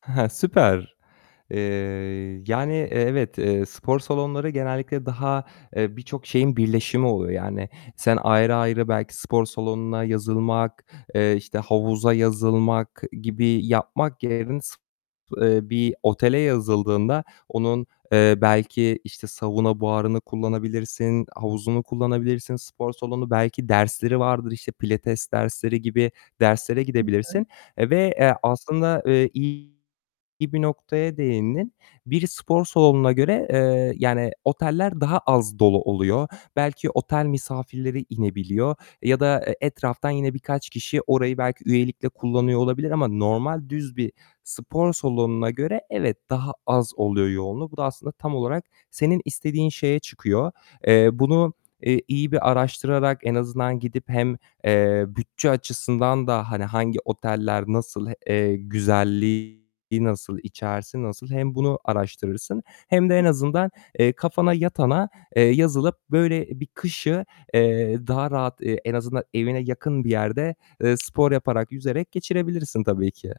Süper. Eee, yani, eee, evet, eee, spor salonları genellikle daha, eee, birçok şeyin birleşimi oluyor yani, sen ayrı ayrı belki spor salonuna yazılmak, eee, işte, havuza yazılmak gibi yapmak yerin [unintelligible] eee, bir otele yazıldığında onun, eee, belki, işte, sauna buharını kullanabilirsin, havuzunu kullanabilirsin; spor salonu belki dersleri vardır, işte, pilates dersleri gibi derslere Hı hı. gidebilirsin ve, eee, aslında, eee, iyi bir noktaya değindin. Biri spor salonuna göre, eee, yani oteller daha az dolu oluyor. Belki otel misafirleri inebiliyor ya da, eee, etraftan yine birkaç kişi orayı belki üyelikle kullanıyor olabilir ama normal düz bir spor salonuna göre evet, daha az oluyor yoğunluğu. Bu da aslında tam olarak senin istediğin şeye çıkıyor. Eee, bunu, eee, iyi bir araştırarak en azından gidip hem, eee, bütçe açısından da, hani, hangi oteller nasıl, eee, güzelliği nasıl içerisi, nasıl hem bunu araştırırsın hem de en azından, eee, kafana yatana, eee, yazılıp böyle bir kışı, eee, daha rahat, eee, en azından evine yakın bir yerde, eee, spor yaparak, yüzerek geçirebilirsin tabii ki.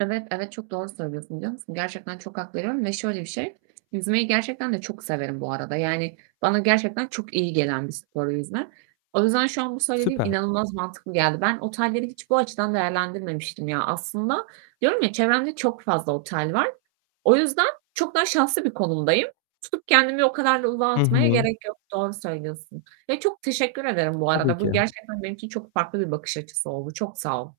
Evet, evet, çok doğru söylüyorsun biliyor musun? Gerçekten çok hak veriyorum ve şöyle bir şey: Yüzmeyi gerçekten de çok severim bu arada, yani bana gerçekten çok iyi gelen bir spor yüzme. O yüzden şu an bu söylediğim Süper. inanılmaz mantıklı geldi. Ben otelleri hiç bu açıdan değerlendirmemiştim ya aslında. Diyorum ya: "Çevremde çok fazla otel var." O yüzden, çok daha şanslı bir konumdayım. Tutup kendimi o kadar da ulağa Hı atmaya hı. gerek yok. Doğru söylüyorsun, ya çok teşekkür ederim bu Tabii arada. ki. Bu gerçekten benim için çok farklı bir bakış açısı oldu. Çok sağ ol.